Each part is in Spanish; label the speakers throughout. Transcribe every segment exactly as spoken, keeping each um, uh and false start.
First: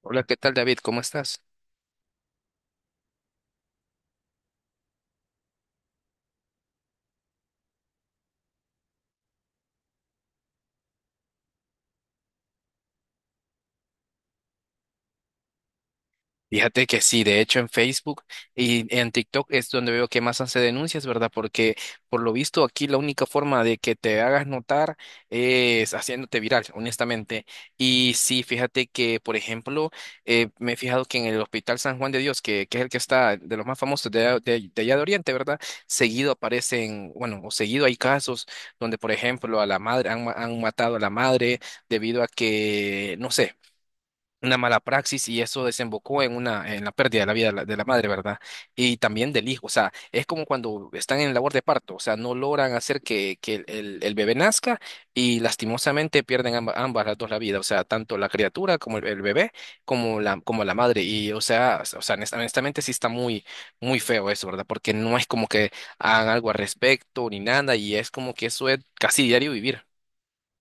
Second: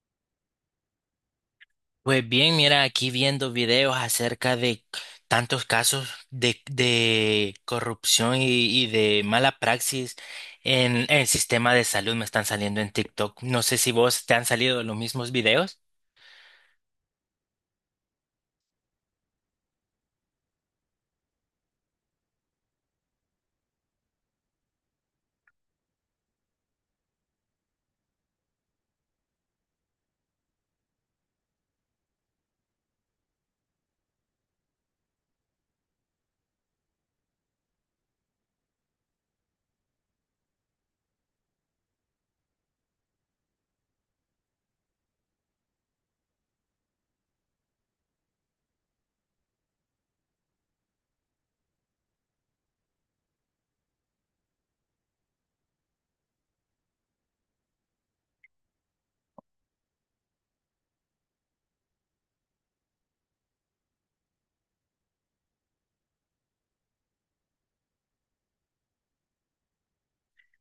Speaker 1: Hola, ¿qué tal David? ¿Cómo estás?
Speaker 2: Pues bien, mira, aquí viendo videos acerca de tantos casos de, de corrupción y, y de mala praxis en el sistema de salud me están saliendo en TikTok. No sé si vos te han salido los mismos videos.
Speaker 1: Fíjate que sí, de hecho en Facebook y en TikTok es donde veo que más hace denuncias, ¿verdad? Porque por lo visto aquí la única forma de que te hagas notar es haciéndote viral, honestamente. Y sí, fíjate que, por ejemplo, eh, me he fijado que en el Hospital San Juan de Dios, que, que es el que está de los más famosos de, de, de allá de Oriente, ¿verdad? Seguido aparecen, bueno, o seguido hay casos donde, por ejemplo, a la madre, han, ma- han matado a la madre debido a que, no sé, una mala praxis y eso desembocó en una en la pérdida de la vida de la, de la madre, ¿verdad? Y también del hijo, o sea, es como cuando están en labor de parto, o sea, no logran hacer que, que el, el- el bebé nazca y lastimosamente pierden amba- ambas las dos la vida, o sea, tanto la criatura como el, el bebé como la como la madre y o sea, o sea, honest- honestamente sí está muy muy feo eso, ¿verdad? Porque no es como que hagan algo al respecto ni nada y es como que eso es casi diario vivir.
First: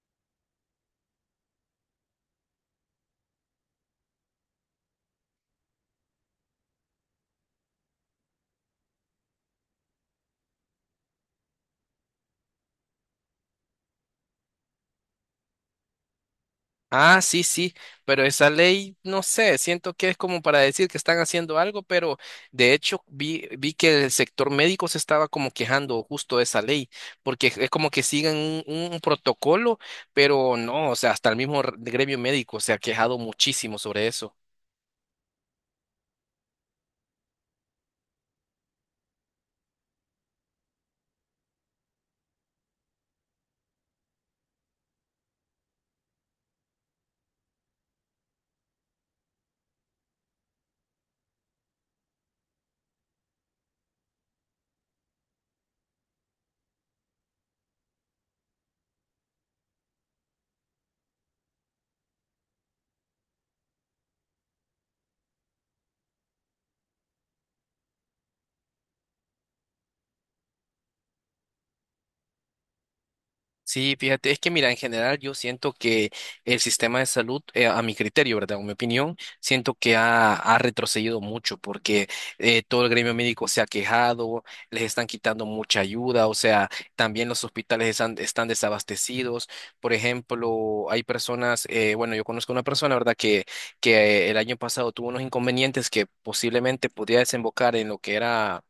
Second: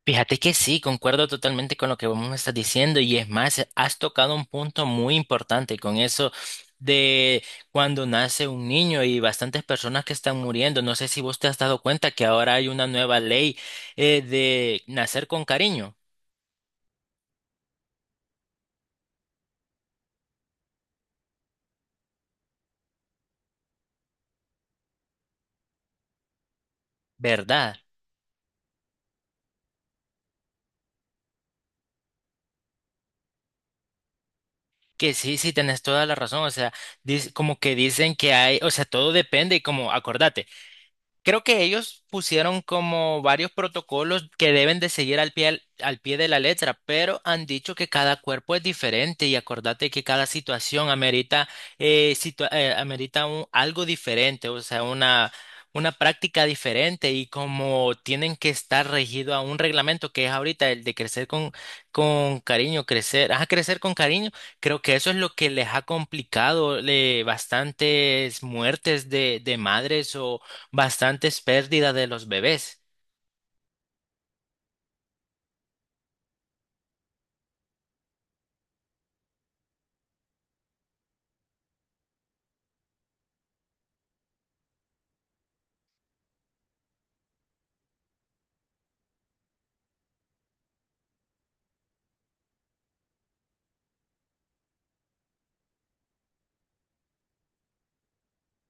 Speaker 2: Fíjate que sí, concuerdo totalmente con lo que vos me estás diciendo y es más, has tocado un punto muy importante con eso de cuando nace un niño y bastantes personas que están muriendo. No sé si vos te has dado cuenta que ahora hay una nueva ley eh, de nacer con cariño.
Speaker 1: Ah, sí, sí, pero esa ley, no sé, siento que es como para decir que están haciendo algo, pero de hecho vi, vi que el sector médico se estaba como quejando justo de esa ley, porque es
Speaker 2: ¿Verdad?
Speaker 1: como que siguen un, un protocolo, pero no, o sea, hasta el mismo r- gremio médico se ha quejado muchísimo sobre eso.
Speaker 2: Que sí, sí, tenés toda la razón. O sea, dis- como que dicen que hay, o sea, todo depende y, como, acordate, creo que ellos pusieron como varios protocolos que deben de seguir al pie, al, al pie de la letra, pero han dicho que cada cuerpo es diferente y acordate que cada situación amerita, eh, situa- eh, amerita un- algo diferente, o sea, una, una práctica diferente y como tienen que estar regido a un reglamento que es ahorita el de crecer con, con cariño, crecer, ajá, crecer con cariño, creo que eso es lo que les ha complicado, le, bastantes muertes de, de madres, bastantes pérdidas de los bebés.
Speaker 1: Sí, fíjate, es que mira, en general yo siento que el sistema de salud, eh, a mi criterio, ¿verdad? O mi opinión, siento que ha, ha retrocedido mucho porque eh, todo el gremio médico se ha quejado, les están quitando mucha ayuda, o sea, también los hospitales están, están desabastecidos. Por ejemplo, hay personas, eh, bueno, yo conozco una persona, ¿verdad? Que, que el año pasado tuvo unos inconvenientes que posiblemente podía desembocar en lo que era...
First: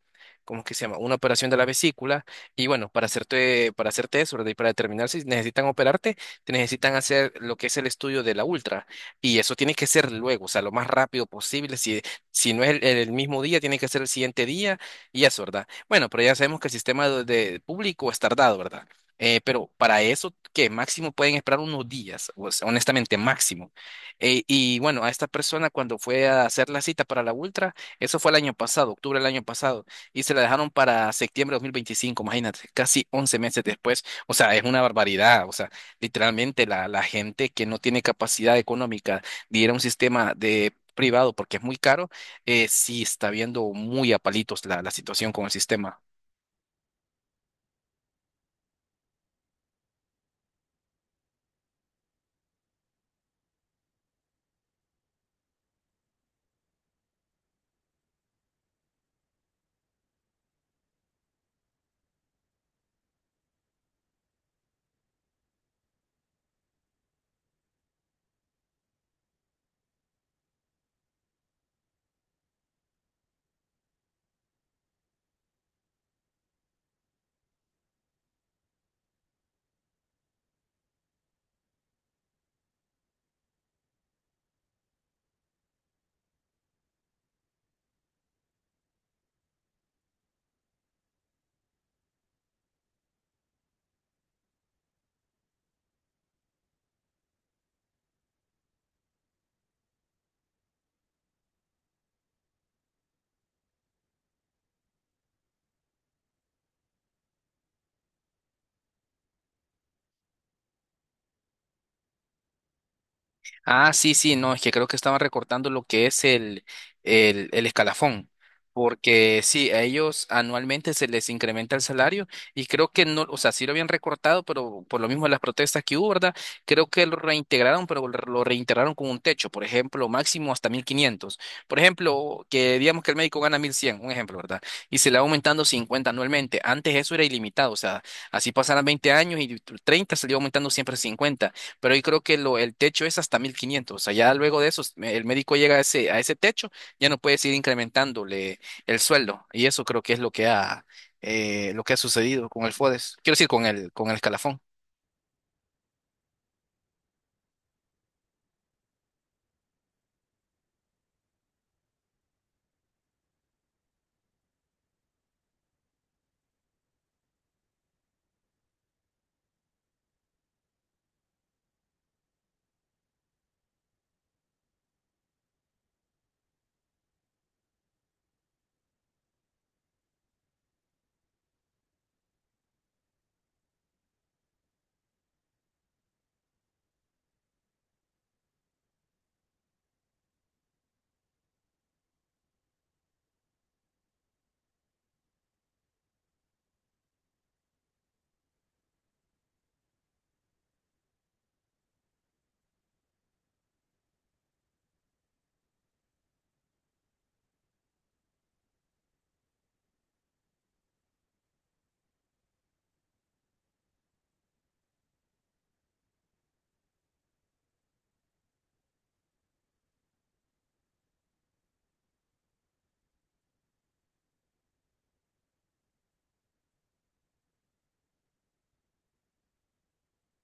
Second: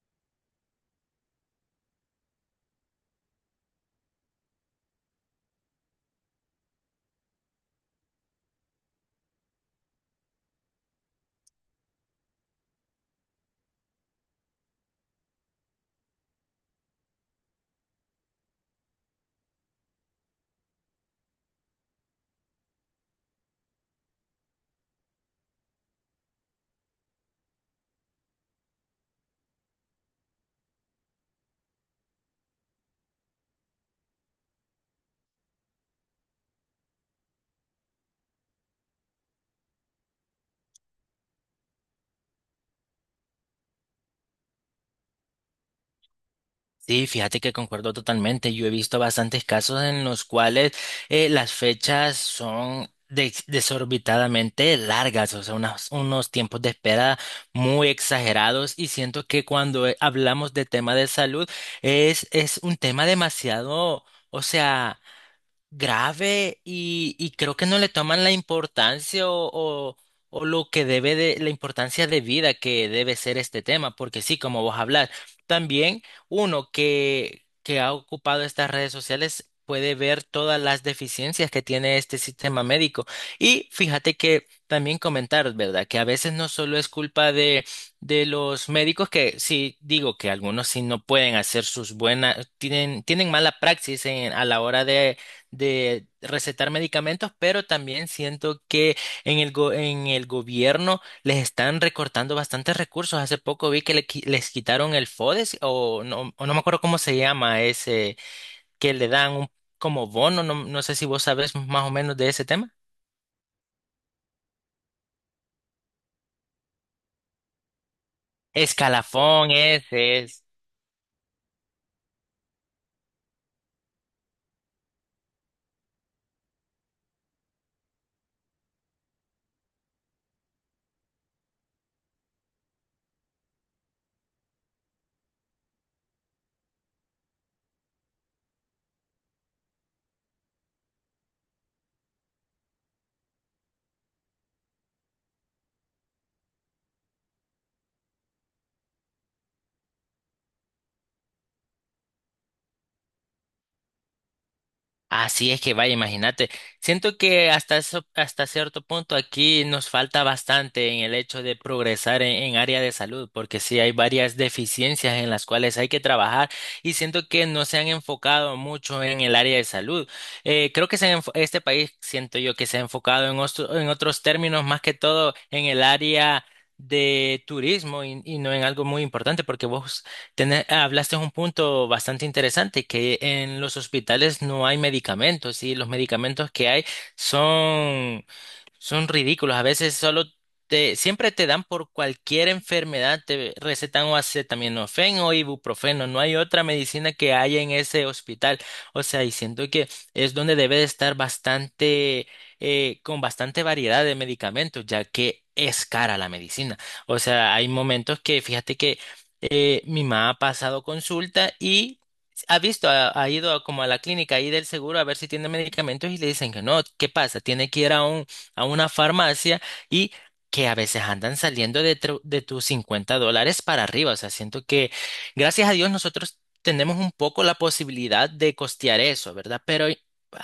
Speaker 1: ¿Cómo es que se llama? Una operación de la vesícula y bueno, para hacerte, para hacerte eso, ¿verdad? Y para determinar si necesitan operarte, te necesitan hacer lo que es el estudio de la ultra. Y eso tiene que ser luego, o sea, lo más rápido posible. Si, si no es el, el mismo día, tiene que ser el siguiente día y eso, ¿verdad? Bueno, pero ya sabemos que el sistema de, de público es tardado, ¿verdad? Eh, pero para eso, que máximo pueden esperar unos días, o sea, honestamente, máximo. Eh, y bueno, a esta persona cuando fue a hacer la cita para la ultra, eso fue el año pasado, octubre del año pasado y se la dejaron para septiembre de dos mil veinticinco, imagínate, casi once meses después. O sea, es una barbaridad. O sea, literalmente la, la gente que no tiene capacidad económica de ir a un sistema de privado porque es muy caro, eh, sí está viendo muy a palitos la, la situación con el sistema.
Speaker 2: Sí, fíjate que concuerdo totalmente. Yo he visto bastantes casos en los cuales eh, las fechas son des- desorbitadamente largas, o sea, unas- unos tiempos de espera muy exagerados, y siento que cuando eh, hablamos de tema de salud es, es un tema demasiado, o sea, grave, y, y creo que no le toman la importancia o, o, o lo que debe, de la importancia de vida que debe ser este tema, porque sí, como vos hablar, también uno que, que ha ocupado estas redes sociales puede ver todas las deficiencias que tiene este sistema médico. Y fíjate que también comentar, ¿verdad? Que a veces no solo es culpa de, de los médicos, que sí, digo que algunos sí no pueden hacer sus buenas, tienen, tienen mala praxis en- a la hora de de recetar medicamentos, pero también siento que en el, go- en el gobierno les están recortando bastantes recursos. Hace poco vi que le qui- les quitaron el FODES o no, o no me acuerdo cómo se llama ese, que le dan un como bono, no, no sé si vos sabés más o menos de ese tema.
Speaker 1: Ah, sí, sí, no, es que creo que estaban recortando lo que es el, el, el escalafón, porque
Speaker 2: Escalafón,
Speaker 1: sí, a
Speaker 2: ese
Speaker 1: ellos
Speaker 2: es.
Speaker 1: anualmente se les incrementa el salario y creo que no, o sea, sí lo habían recortado, pero por lo mismo de las protestas que hubo, ¿verdad? Creo que lo reintegraron, pero lo lo reintegraron con un techo, por ejemplo, máximo hasta mil quinientos. Por ejemplo, que digamos que el médico gana mil cien, un ejemplo, ¿verdad? Y se le va aumentando cincuenta anualmente. Antes eso era ilimitado, o sea, así pasaran veinte años y treinta se le iba aumentando siempre cincuenta, pero yo creo que lo, el techo es hasta mil quinientos, o sea, ya luego de eso, me- el médico llega a ese, a ese techo, ya no puedes ir incrementándole el sueldo, y eso creo que es lo que ha, eh, lo que ha sucedido con el FODES, quiero decir, con el, con el escalafón.
Speaker 2: Así es que vaya, imagínate. Siento que hasta eso- hasta cierto punto aquí nos falta bastante en el hecho de progresar en, en área de salud, porque sí hay varias deficiencias en las cuales hay que trabajar y siento que no se han enfocado mucho en el área de salud. Eh, creo que se han enfo- este país, siento yo, que se ha enfocado en, ostro- en otros términos, más que todo en el área de turismo y, y no en algo muy importante, porque vos Tene- hablaste de un punto bastante interesante, que en los hospitales no hay medicamentos y los medicamentos que hay son son ridículos. A veces solo te, siempre te dan, por cualquier enfermedad, te recetan o acetaminofén o ibuprofeno. No hay otra medicina que haya en ese hospital. O sea, y siento que es donde debe de estar bastante, eh, con bastante variedad de medicamentos, ya que es cara la medicina. O sea, hay momentos que, fíjate que eh, mi mamá ha pasado consulta y ha visto, ha, ha ido a- como a la clínica ahí del seguro a ver si tiene medicamentos y le dicen que no. ¿Qué pasa? Tiene que ir a un a una farmacia, y que a veces andan saliendo de, tru- de tus cincuenta dólares para arriba. O sea, siento que gracias a Dios nosotros tenemos un poco la posibilidad de costear eso, ¿verdad? Pero hay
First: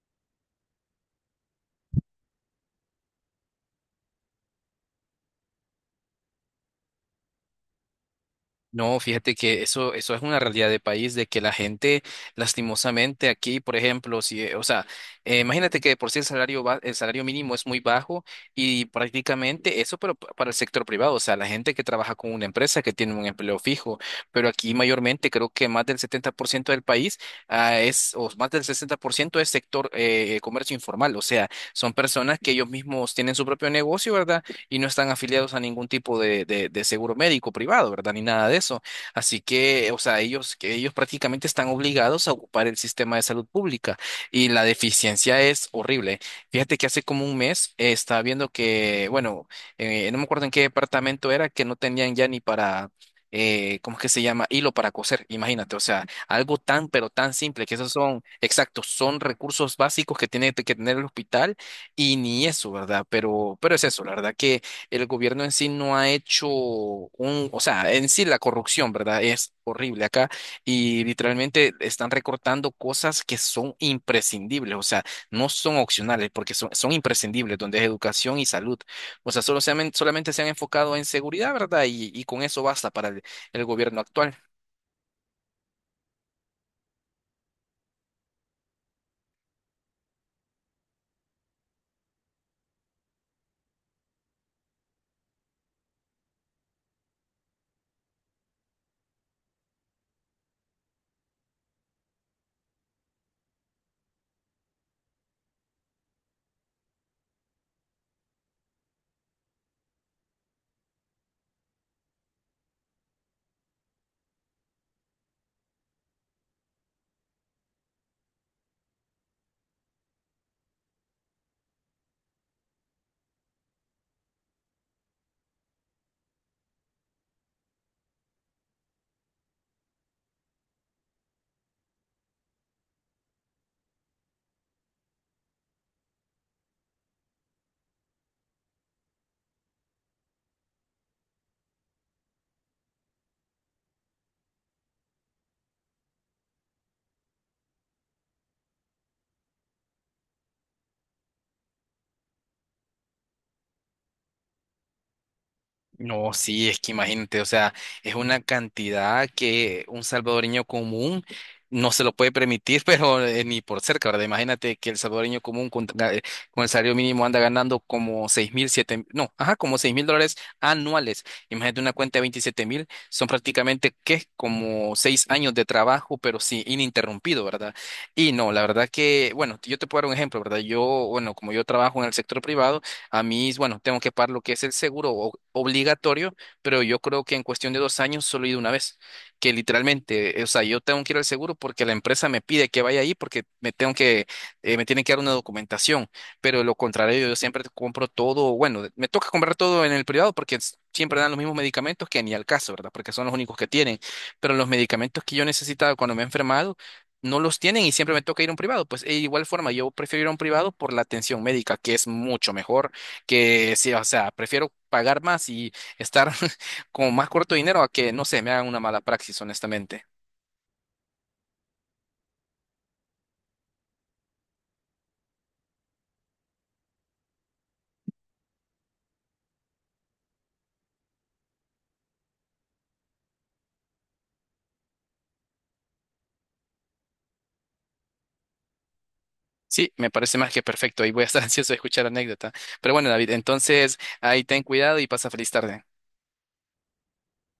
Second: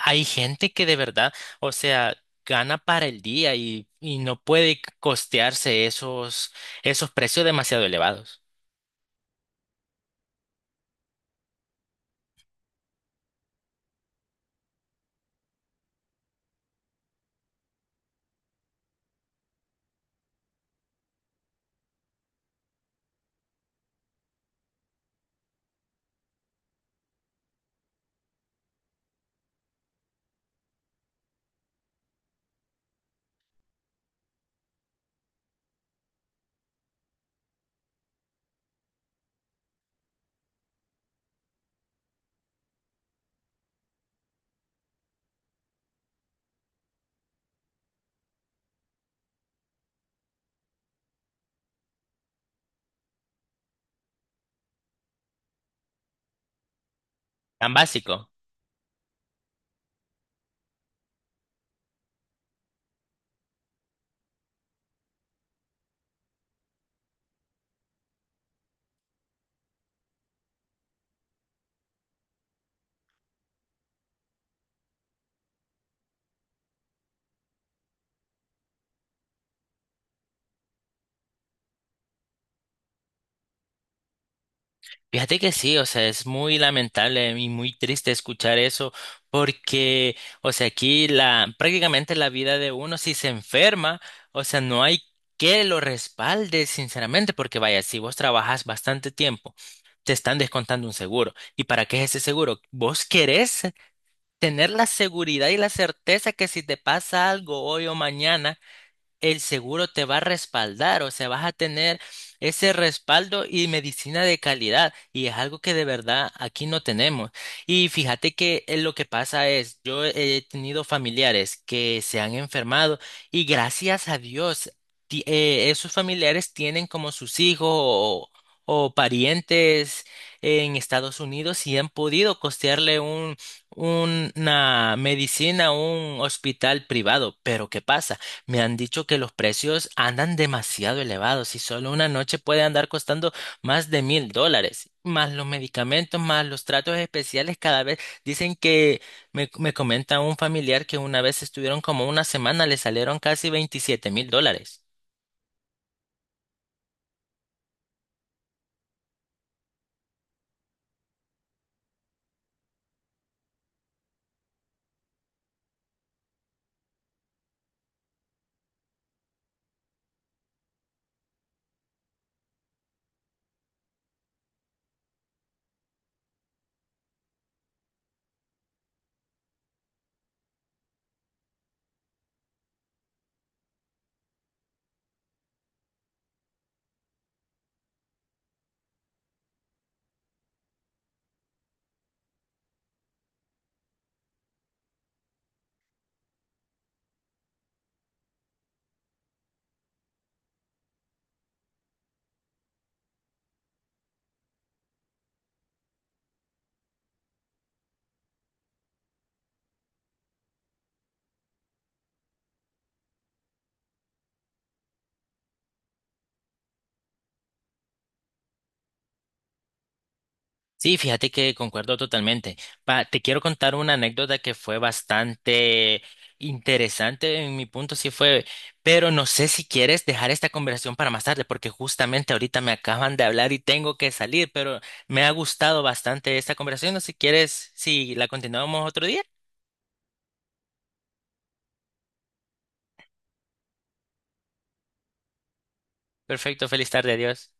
Speaker 2: hay gente que de verdad, o sea, gana para el día y, y no puede costearse esos, esos precios demasiado elevados.
Speaker 1: No, fíjate que eso, eso es una realidad de país, de que la gente, lastimosamente, aquí, por ejemplo, si, eh, o sea, eh, imagínate que de por sí el salario, ba- el salario mínimo es muy bajo y prácticamente eso, pero pa- para el sector privado, o sea, la gente que trabaja con una empresa que tiene un empleo fijo, pero aquí mayormente creo que más del setenta por ciento del país, ah, es, o más del sesenta por ciento es sector eh, comercio informal, o sea, son personas que ellos mismos tienen su propio negocio, ¿verdad? Y no están afiliados a ningún tipo de, de- de seguro médico privado, ¿verdad? Ni nada de eso. Así que, o sea, ellos, que ellos prácticamente están obligados a ocupar el sistema de salud pública y la deficiencia es horrible. Fíjate que hace como un mes eh, estaba viendo que, bueno, eh, no me acuerdo en qué departamento era, que no tenían ya ni para... eh, ¿cómo es que se llama? Hilo para coser, imagínate, o sea, algo tan, pero tan simple,
Speaker 2: Tan
Speaker 1: que esos son,
Speaker 2: básico.
Speaker 1: exactos, son recursos básicos que tiene que tener el hospital y ni eso, ¿verdad? Pero, pero es eso, la verdad que el gobierno en sí no ha hecho un, o sea, en sí la corrupción, ¿verdad? Es horrible acá y literalmente están recortando cosas que son imprescindibles, o sea, no son opcionales porque son, son imprescindibles, donde es educación y salud. O sea, solo se han- solamente se han enfocado en seguridad, ¿verdad? Y, y con eso basta para el el gobierno actual.
Speaker 2: Fíjate que sí, o sea, es muy lamentable y muy triste escuchar eso, porque, o sea, aquí la, prácticamente la vida de uno, si se enferma, o sea, no hay que lo respalde, sinceramente, porque vaya, si vos trabajas bastante tiempo, te están descontando un seguro. ¿Y para qué es ese seguro? Vos querés tener la seguridad y la certeza que si te pasa algo hoy o mañana, el seguro te va a respaldar, o sea, vas a tener ese respaldo y medicina de calidad, y es algo que de verdad aquí no tenemos. Y fíjate que eh, lo que pasa es, yo he tenido familiares que se han enfermado y, gracias a Dios, ti- eh, esos familiares tienen como sus hijos o, o parientes en Estados Unidos y han podido costearle un, una medicina a un hospital privado. Pero ¿qué pasa? Me han dicho que los precios andan demasiado elevados y solo una noche puede andar costando más de mil dólares, más los medicamentos, más los tratos especiales cada vez. Dicen que, me, me comenta un familiar, que una vez estuvieron como una semana, le salieron casi veintisiete mil dólares.
Speaker 1: No, sí, es que imagínate, o sea, es una cantidad que un salvadoreño común no se lo puede permitir, pero eh, ni por cerca, ¿verdad? Imagínate que el salvadoreño común con, ga- eh, con el salario mínimo anda ganando como seis mil, siete, mil, no, ajá, como seis mil dólares anuales. Imagínate una cuenta de veintisiete mil, son prácticamente, ¿qué? Como seis años de trabajo, pero sí, ininterrumpido, ¿verdad? Y no, la verdad que, bueno, yo te puedo dar un ejemplo, ¿verdad? Yo, bueno, como yo trabajo en el sector privado, a mí, bueno, tengo que pagar lo que es el seguro o- obligatorio, pero yo creo que en cuestión de dos años solo he ido una vez, que literalmente, eh, o sea, yo tengo que ir al seguro porque la empresa me pide que vaya ahí porque me tengo que, eh, me tienen que dar una documentación, pero de lo contrario, yo siempre compro todo, bueno, me toca comprar todo en el privado porque s- siempre dan los mismos medicamentos que ni al caso, ¿verdad? Porque son los únicos que tienen, pero los medicamentos que yo necesitaba cuando me he enfermado, no los tienen y siempre me toca ir a un privado. Pues de igual forma, yo prefiero ir a un privado por la atención médica, que es mucho mejor, que sí, o sea, prefiero pagar más y estar con más corto dinero a que, no sé, me hagan una mala praxis, honestamente.
Speaker 2: Sí, fíjate que concuerdo totalmente. Pa- te quiero contar una anécdota que fue bastante interesante, en mi punto sí fue, pero no sé si quieres dejar esta conversación para más tarde, porque justamente ahorita me acaban de hablar y tengo que salir, pero me ha gustado bastante esta conversación. No sé si quieres, si la continuamos otro día.
Speaker 1: Sí, me parece más que perfecto y voy a estar ansioso de escuchar la anécdota. Pero bueno, David, entonces ahí ten cuidado y pasa feliz tarde.
Speaker 2: Perfecto, feliz tarde, adiós.